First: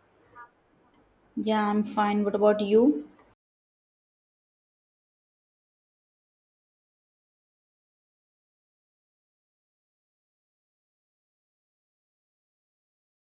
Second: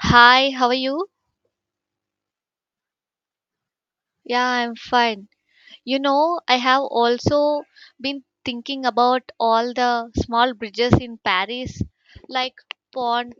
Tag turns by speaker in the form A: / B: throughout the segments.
A: Hi, how are you?
B: Yeah, I'm fine. What about you?
A: Yeah, I'm fine. You know, I have also been thinking about all the small bridges in Paris, like Pont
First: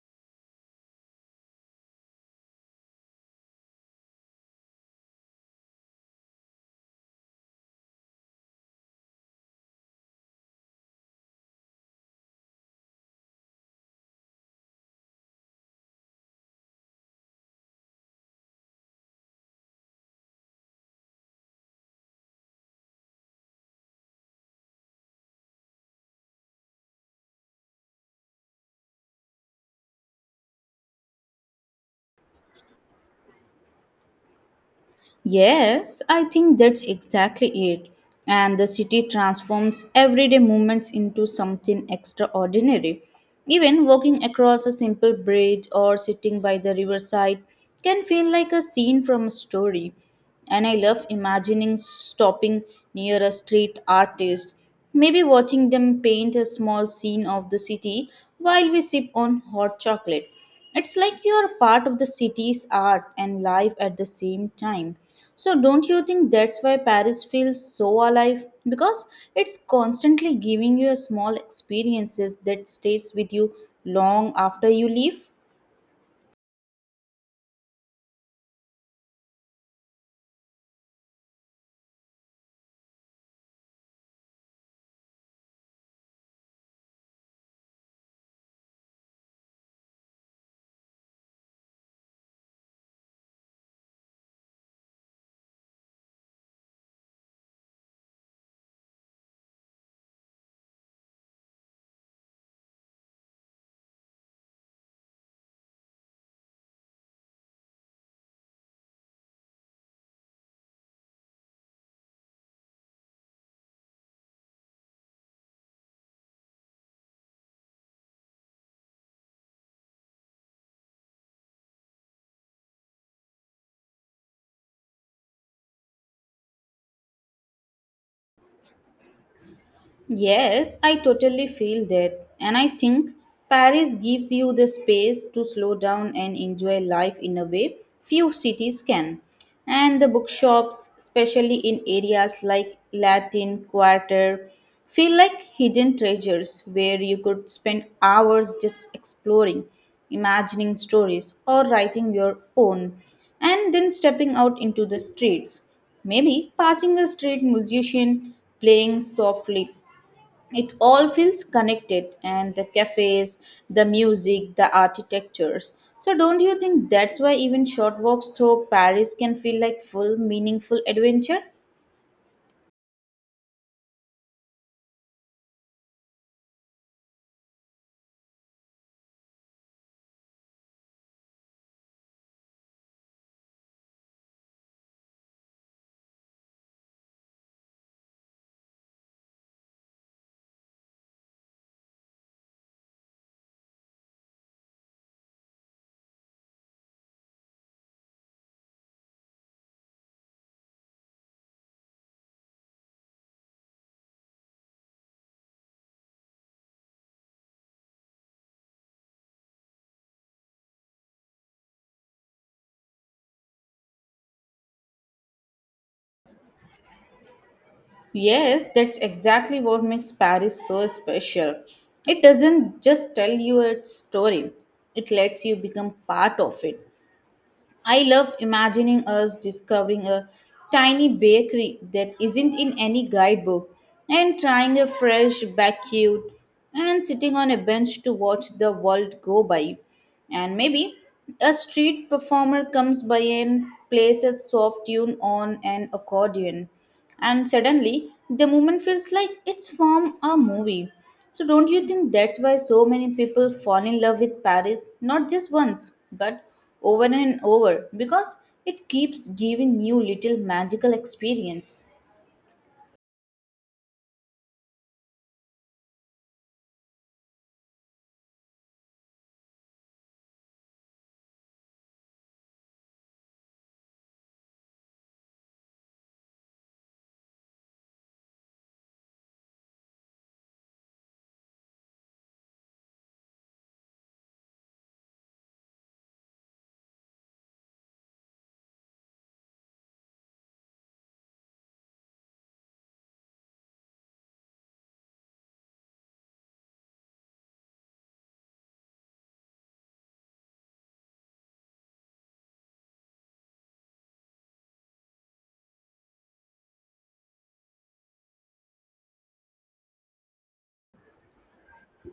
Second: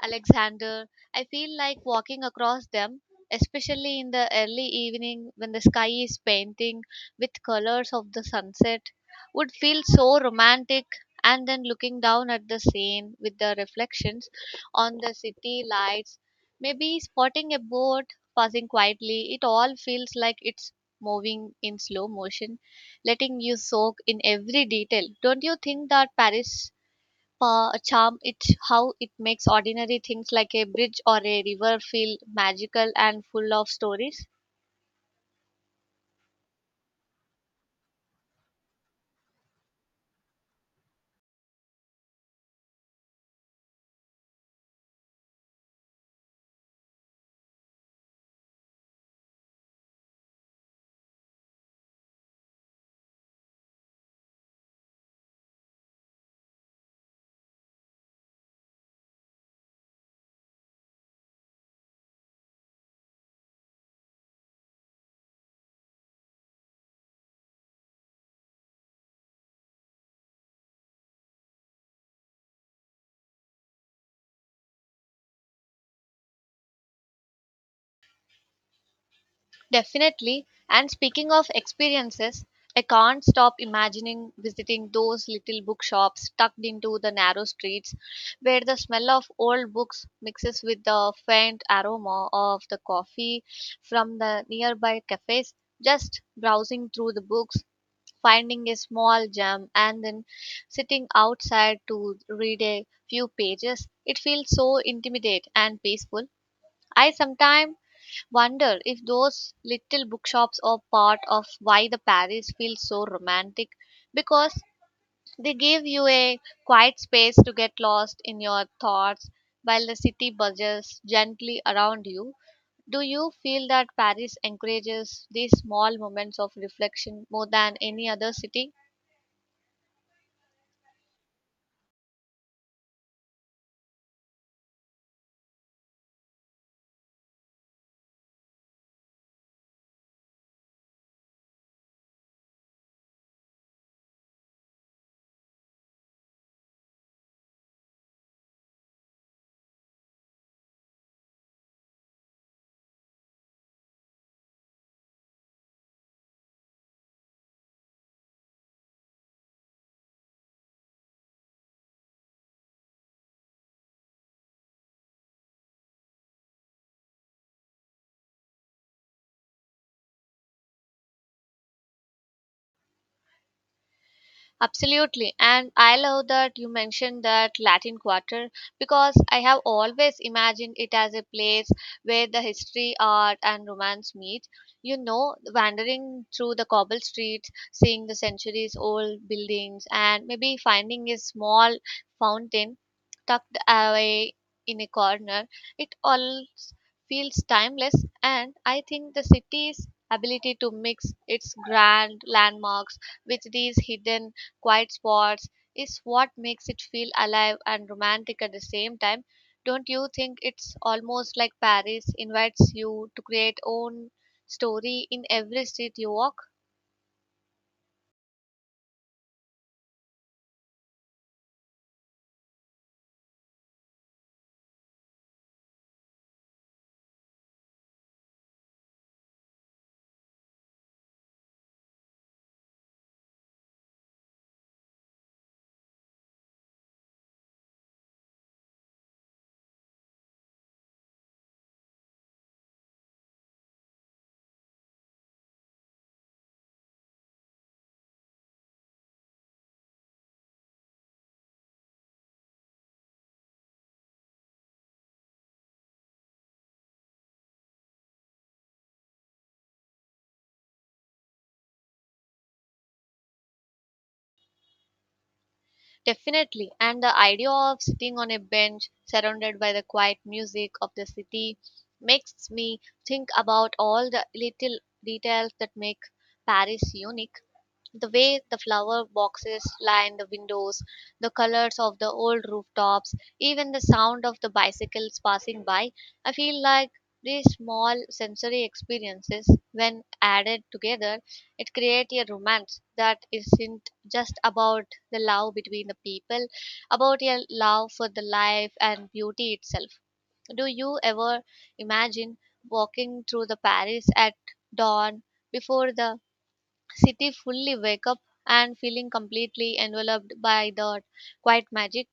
A: Alexander. I feel like walking across them, especially in the early evening when the sky is painting with colors of the sunset, would feel so romantic. And then looking down at the Seine with the reflections on the city lights, maybe spotting a boat passing quietly, it all feels like it's moving in slow motion, letting you soak in every detail. Don't you think that Paris charm it's how it makes ordinary things like a bridge or a river feel magical and full of stories?
B: Yes, I think that's exactly it. And the city transforms everyday movements into something extraordinary. Even walking across a simple bridge or sitting by the riverside can feel like a scene from a story. And I love imagining stopping near a street artist, maybe watching them paint a small scene of the city while we sip on hot chocolate. It's like you are part of the city's art and life at the same time. So, don't you think that's why Paris feels so alive? Because it's constantly giving you small experiences that stays with you long after you leave.
A: Definitely. And speaking of experiences, I can't stop imagining visiting those little bookshops tucked into the narrow streets where the smell of old books mixes with the faint aroma of the coffee from the nearby cafes, just browsing through the books, finding a small gem, and then sitting outside to read a few pages. It feels so intimate and peaceful. I sometimes wonder if those little bookshops are part of why the Paris feels so romantic, because they give you a quiet space to get lost in your thoughts while the city buzzes gently around you. Do you feel that Paris encourages these small moments of reflection more than any other city?
B: Yes, I totally feel that. And I think Paris gives you the space to slow down and enjoy life in a way few cities can. And the bookshops, especially in areas like Latin Quarter, feel like hidden treasures where you could spend hours just exploring, imagining stories, or writing your own, and then stepping out into the streets. Maybe passing a street musician playing softly, it all feels connected. And the cafes, the music, the architectures. So don't you think that's why even short walks through Paris can feel like full meaningful adventure?
A: Absolutely. And I love that you mentioned that Latin Quarter, because I have always imagined it as a place where the history, art, and romance meet. You know, wandering through the cobble streets, seeing the centuries old buildings, and maybe finding a small fountain tucked away in a corner. It all feels timeless, and I think the city's ability to mix its grand landmarks with these hidden quiet spots is what makes it feel alive and romantic at the same time. Don't you think it's almost like Paris invites you to create own story in every street you walk?
B: Yes, that's exactly what makes Paris so special. It doesn't just tell you its story, it lets you become part of it. I love imagining us discovering a tiny bakery that isn't in any guidebook and trying a fresh baked and sitting on a bench to watch the world go by. And maybe a street performer comes by and plays a soft tune on an accordion, and suddenly the movement feels like it's from a movie. So, don't you think that's why so many people fall in love with Paris not just once but over and over, because it keeps giving you little magical experience?
A: Definitely. And the idea of sitting on a bench surrounded by the quiet music of the city makes me think about all the little details that make Paris unique. The way the flower boxes line the windows, the colors of the old rooftops, even the sound of the bicycles passing by. I feel like these small sensory experiences, when added together, it creates a romance that isn't just about the love between the people, about your love for the life and beauty itself. Do you ever imagine walking through the Paris at dawn before the city fully wake up and feeling completely enveloped by the quiet magic?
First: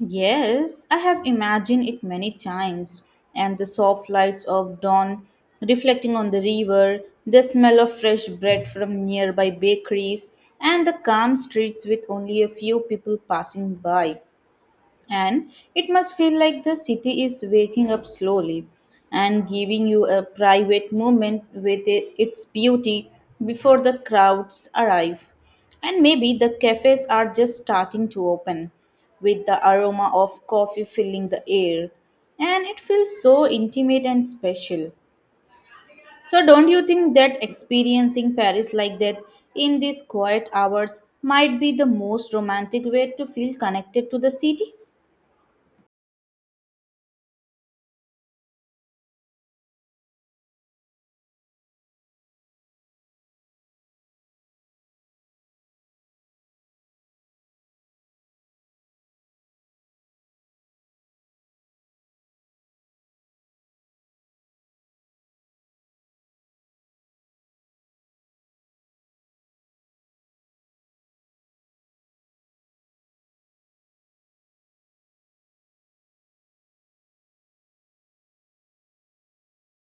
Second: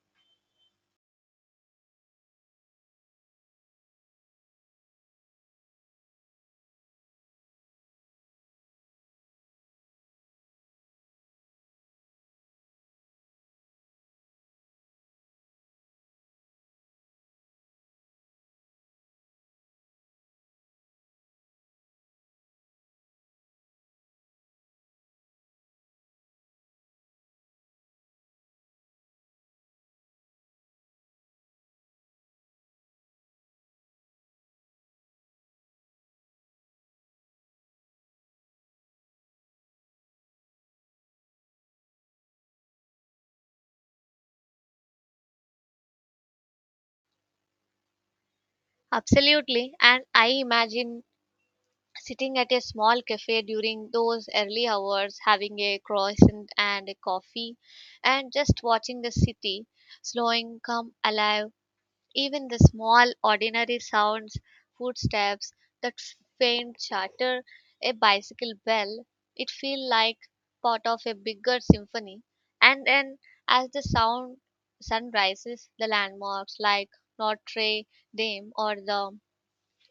B: Yes, I have imagined it many times, and the soft lights of dawn reflecting on the river, the smell of fresh bread from nearby bakeries, and the calm streets with only a few people passing by, and it must feel like the city is waking up slowly and giving you a private moment with its beauty before the crowds arrive. And maybe the cafes are just starting to open with the aroma of coffee filling the air, and it feels so intimate and special. So, don't you think that experiencing Paris like that in these quiet hours might be the most romantic way to feel connected to the city?
A: Absolutely. And I imagine sitting at a small cafe during those early hours, having a croissant and a coffee, and just watching the city slowing come alive. Even the small, ordinary sounds, footsteps, that faint chatter, a bicycle bell, it feels like part of a bigger symphony. And then, as the sound sun rises, the landmarks like Notre Dame or the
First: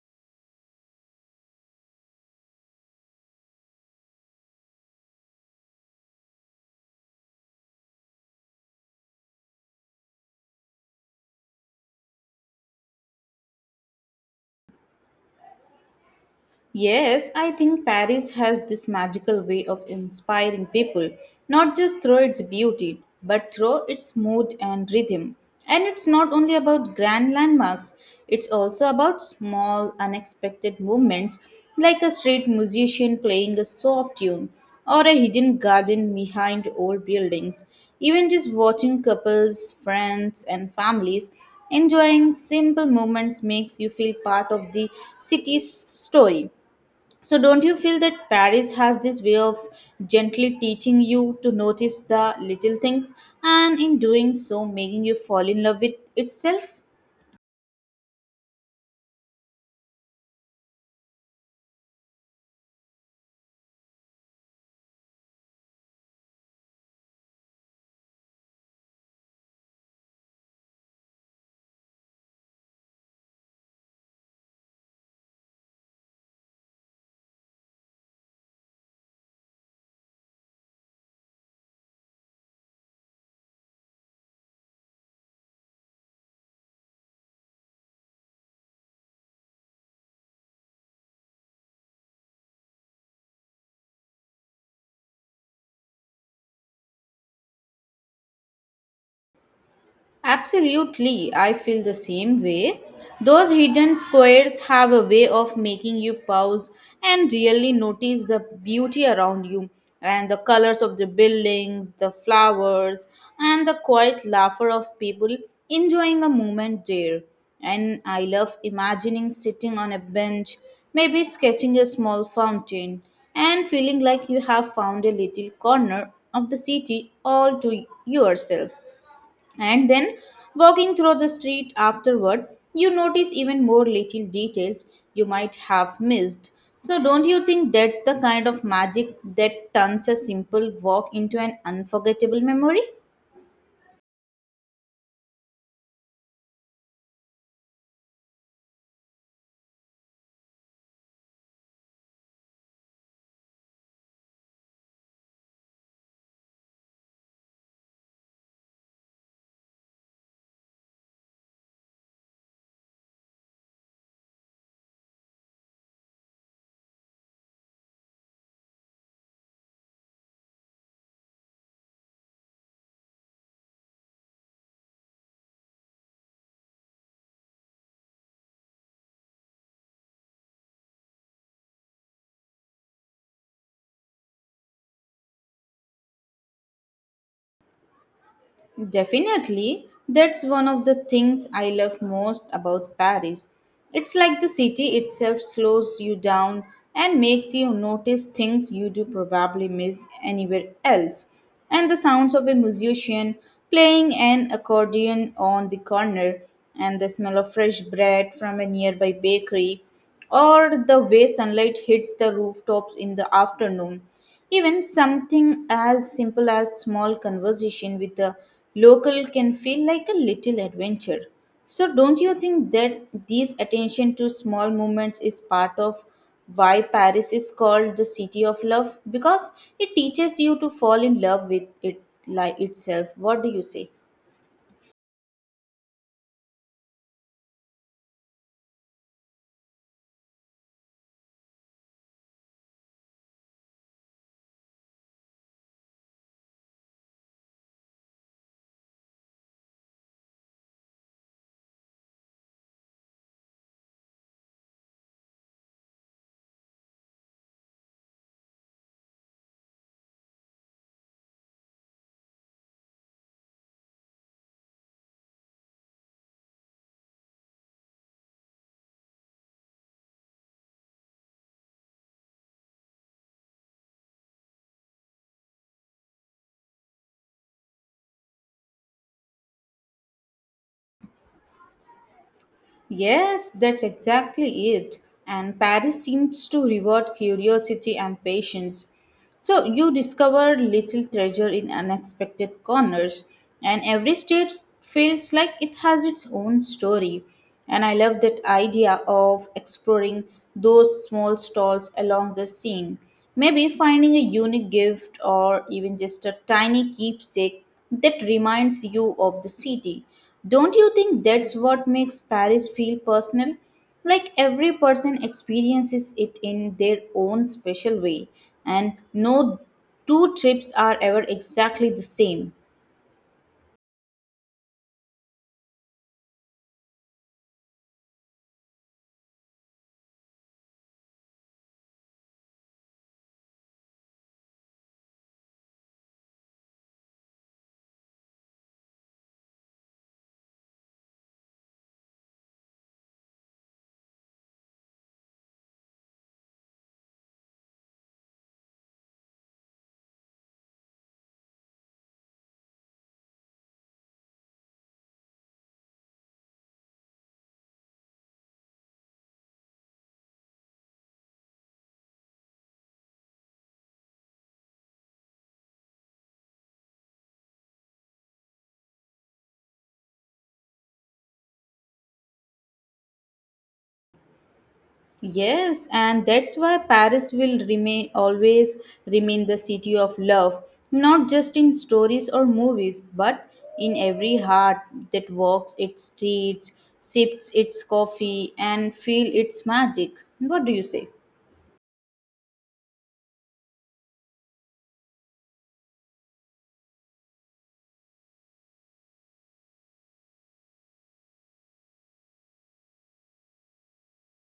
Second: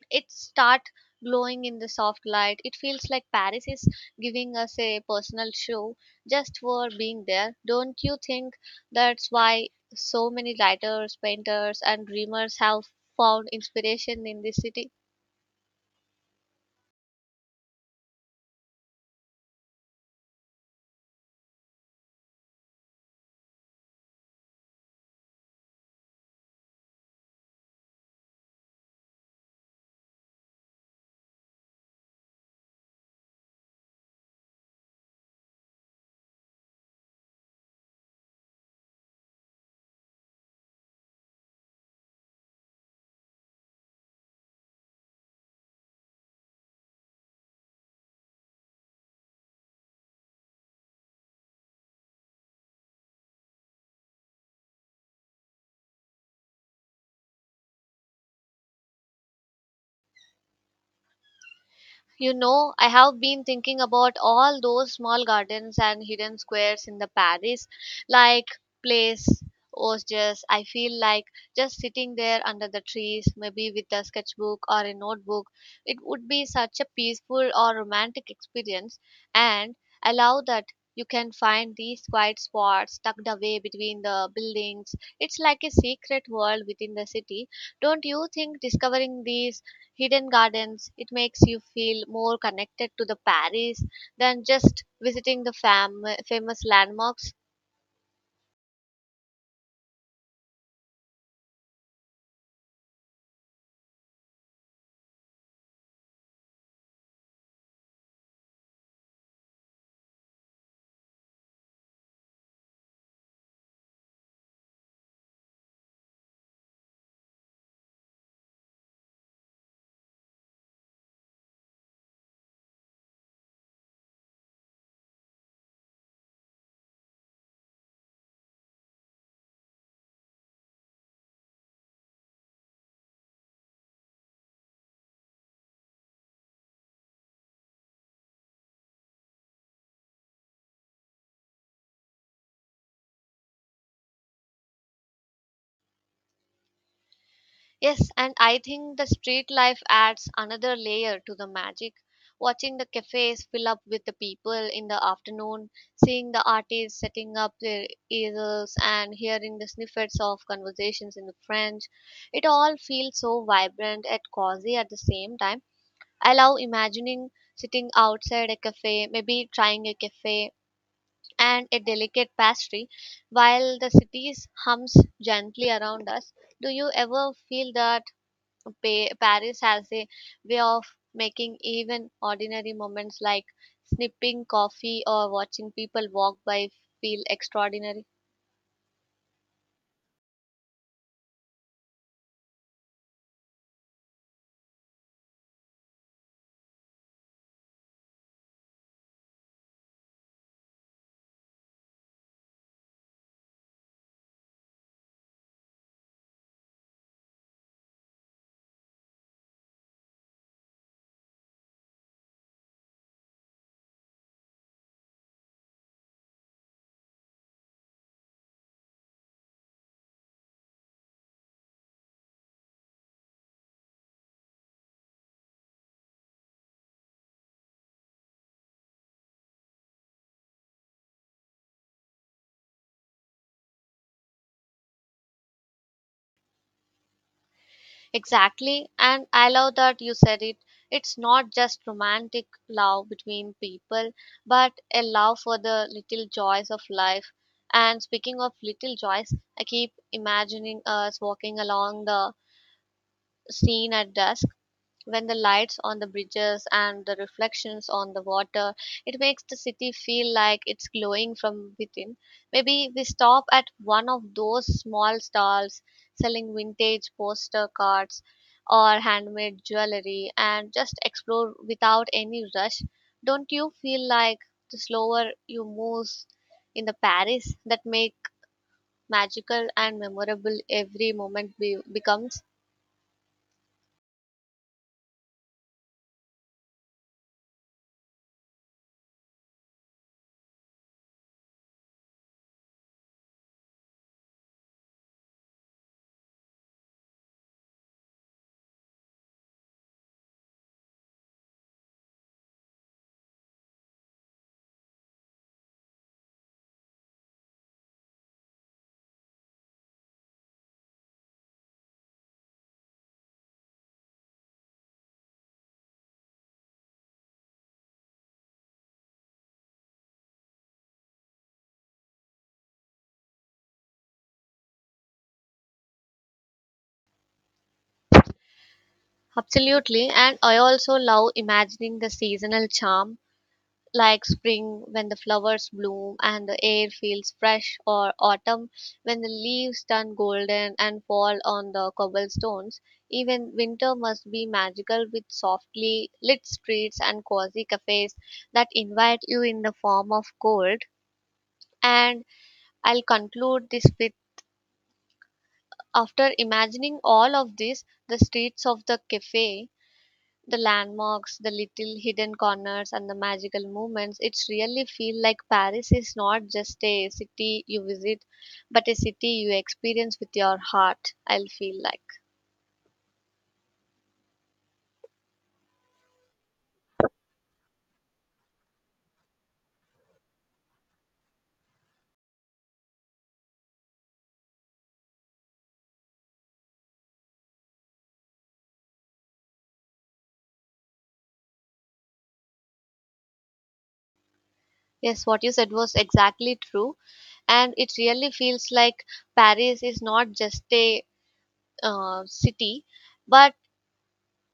A: it start glowing in the soft light, it feels like Paris is giving us a personal show just for being there. Don't you think that's why so many writers, painters, and dreamers have found inspiration in this city?
B: Yes, I think Paris has this magical way of inspiring people, not just through its beauty, but through its mood and rhythm. And it's not only about grand landmarks, it's also about small, unexpected movements like a street musician playing a soft tune or a hidden garden behind old buildings. Even just watching couples, friends, and families enjoying simple moments makes you feel part of the city's story. So, don't you feel that Paris has this way of gently teaching you to notice the little things and in doing so making you fall in love with itself?
A: You know, I have been thinking about all those small gardens and hidden squares in the Paris, like place was just I feel like just sitting there under the trees, maybe with a sketchbook or a notebook. It would be such a peaceful or romantic experience, and allow that you can find these quiet spots tucked away between the buildings. It's like a secret world within the city. Don't you think discovering these hidden gardens it makes you feel more connected to the Paris than just visiting the famous landmarks?
B: Absolutely, I feel the same way. Those hidden squares have a way of making you pause and really notice the beauty around you, and the colors of the buildings, the flowers, and the quiet laughter of people enjoying a moment there. And I love imagining sitting on a bench, maybe sketching a small fountain, and feeling like you have found a little corner of the city all to yourself. And then, walking through the street afterward, you notice even more little details you might have missed. So, don't you think that's the kind of magic that turns a simple walk into an unforgettable memory?
A: Yes, and I think the street life adds another layer to the magic, watching the cafes fill up with the people in the afternoon, seeing the artists setting up their easels, and hearing the snippets of conversations in the French. It all feels so vibrant and cozy at the same time. I love imagining sitting outside a cafe, maybe trying a cafe and a delicate pastry while the city's hums gently around us. Do you ever feel that Paris has a way of making even ordinary moments like snipping coffee or watching people walk by feel extraordinary?
B: Definitely, that's one of the things I love most about Paris. It's like the city itself slows you down and makes you notice things you do probably miss anywhere else. And the sounds of a musician playing an accordion on the corner, and the smell of fresh bread from a nearby bakery, or the way sunlight hits the rooftops in the afternoon. Even something as simple as small conversation with a local can feel like a little adventure. So don't you think that this attention to small moments is part of why Paris is called the city of love, because it teaches you to fall in love with it like itself. What do you say?
A: Exactly, and I love that you said it. It's not just romantic love between people, but a love for the little joys of life. And speaking of little joys, I keep imagining us walking along the scene at dusk when the lights on the bridges and the reflections on the water it makes the city feel like it's glowing from within. Maybe we stop at one of those small stalls selling vintage poster cards or handmade jewelry and just explore without any rush. Don't you feel like the slower you move in the Paris that make magical and memorable every moment becomes?
B: Yes, that's exactly it. And Paris seems to reward curiosity and patience. So you discover little treasure in unexpected corners, and every state feels like it has its own story. And I love that idea of exploring those small stalls along the Seine. Maybe finding a unique gift or even just a tiny keepsake that reminds you of the city. Don't you think that's what makes Paris feel personal? Like every person experiences it in their own special way, and no two trips are ever exactly the same.
A: Absolutely, and I also love imagining the seasonal charm, like spring when the flowers bloom and the air feels fresh, or autumn when the leaves turn golden and fall on the cobblestones. Even winter must be magical with softly lit streets and cozy cafes that invite you in the form of cold. And I'll conclude this with, after imagining all of this, the streets of the cafe, the landmarks, the little hidden corners, and the magical moments, it really feels like Paris is not just a city you visit, but a city you experience with your heart. I'll feel like.
B: Yes, and that's why Paris will remain, always remain the city of love, not just in stories or movies, but in every heart that walks its streets, sips its coffee, and feel its magic. What do you say?
A: Yes, what you said was exactly true. And it really feels like Paris is not just a city, but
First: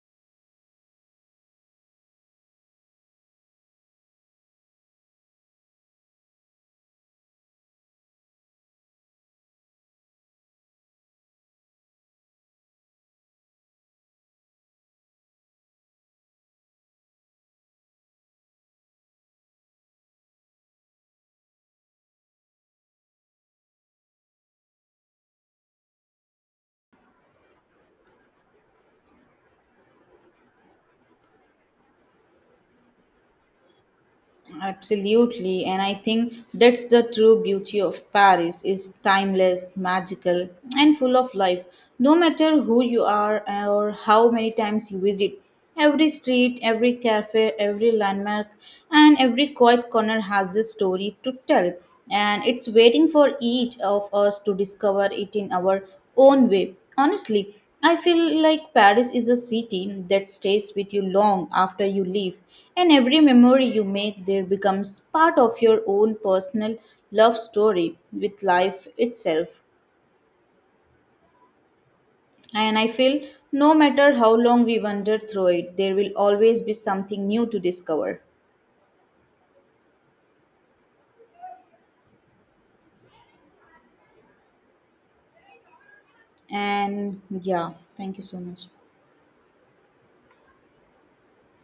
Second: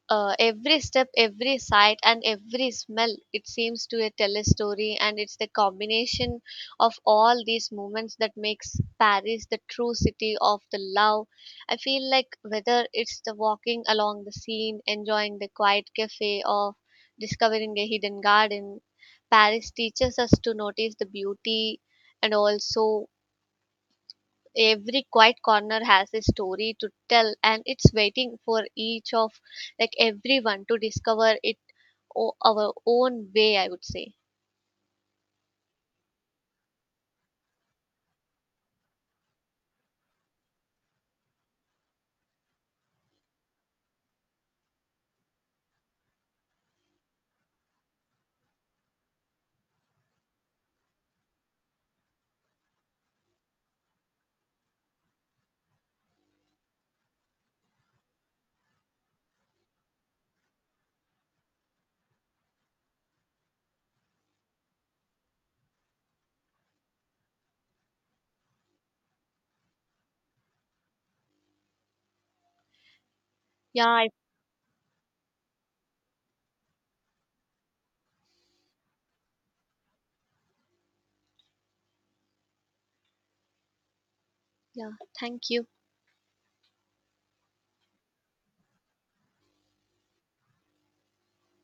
A: every step, every sight, and every smell, it seems to tell a story, and it's the combination of all these moments that makes Paris the true city of the love. I feel like whether it's the walking along the Seine, enjoying the quiet cafe, or discovering a hidden garden, Paris teaches us to notice the beauty and also every quiet corner has a story to tell and it's waiting for each of like everyone to discover it our own way I would say.
B: Absolutely, and I think that's the true beauty of Paris is timeless, magical, and full of life. No matter who you are or how many times you visit, every street, every cafe, every landmark, and every quiet corner has a story to tell, and it's waiting for each of us to discover it in our own way. Honestly, I feel like Paris is a city that stays with you long after you leave, and every memory you make there becomes part of your own personal love story with life itself. And I feel no
A: yeah I,
B: matter how long we wander through it, there will always be something new to discover.
A: yeah, thank you.
B: And yeah, thank you so much.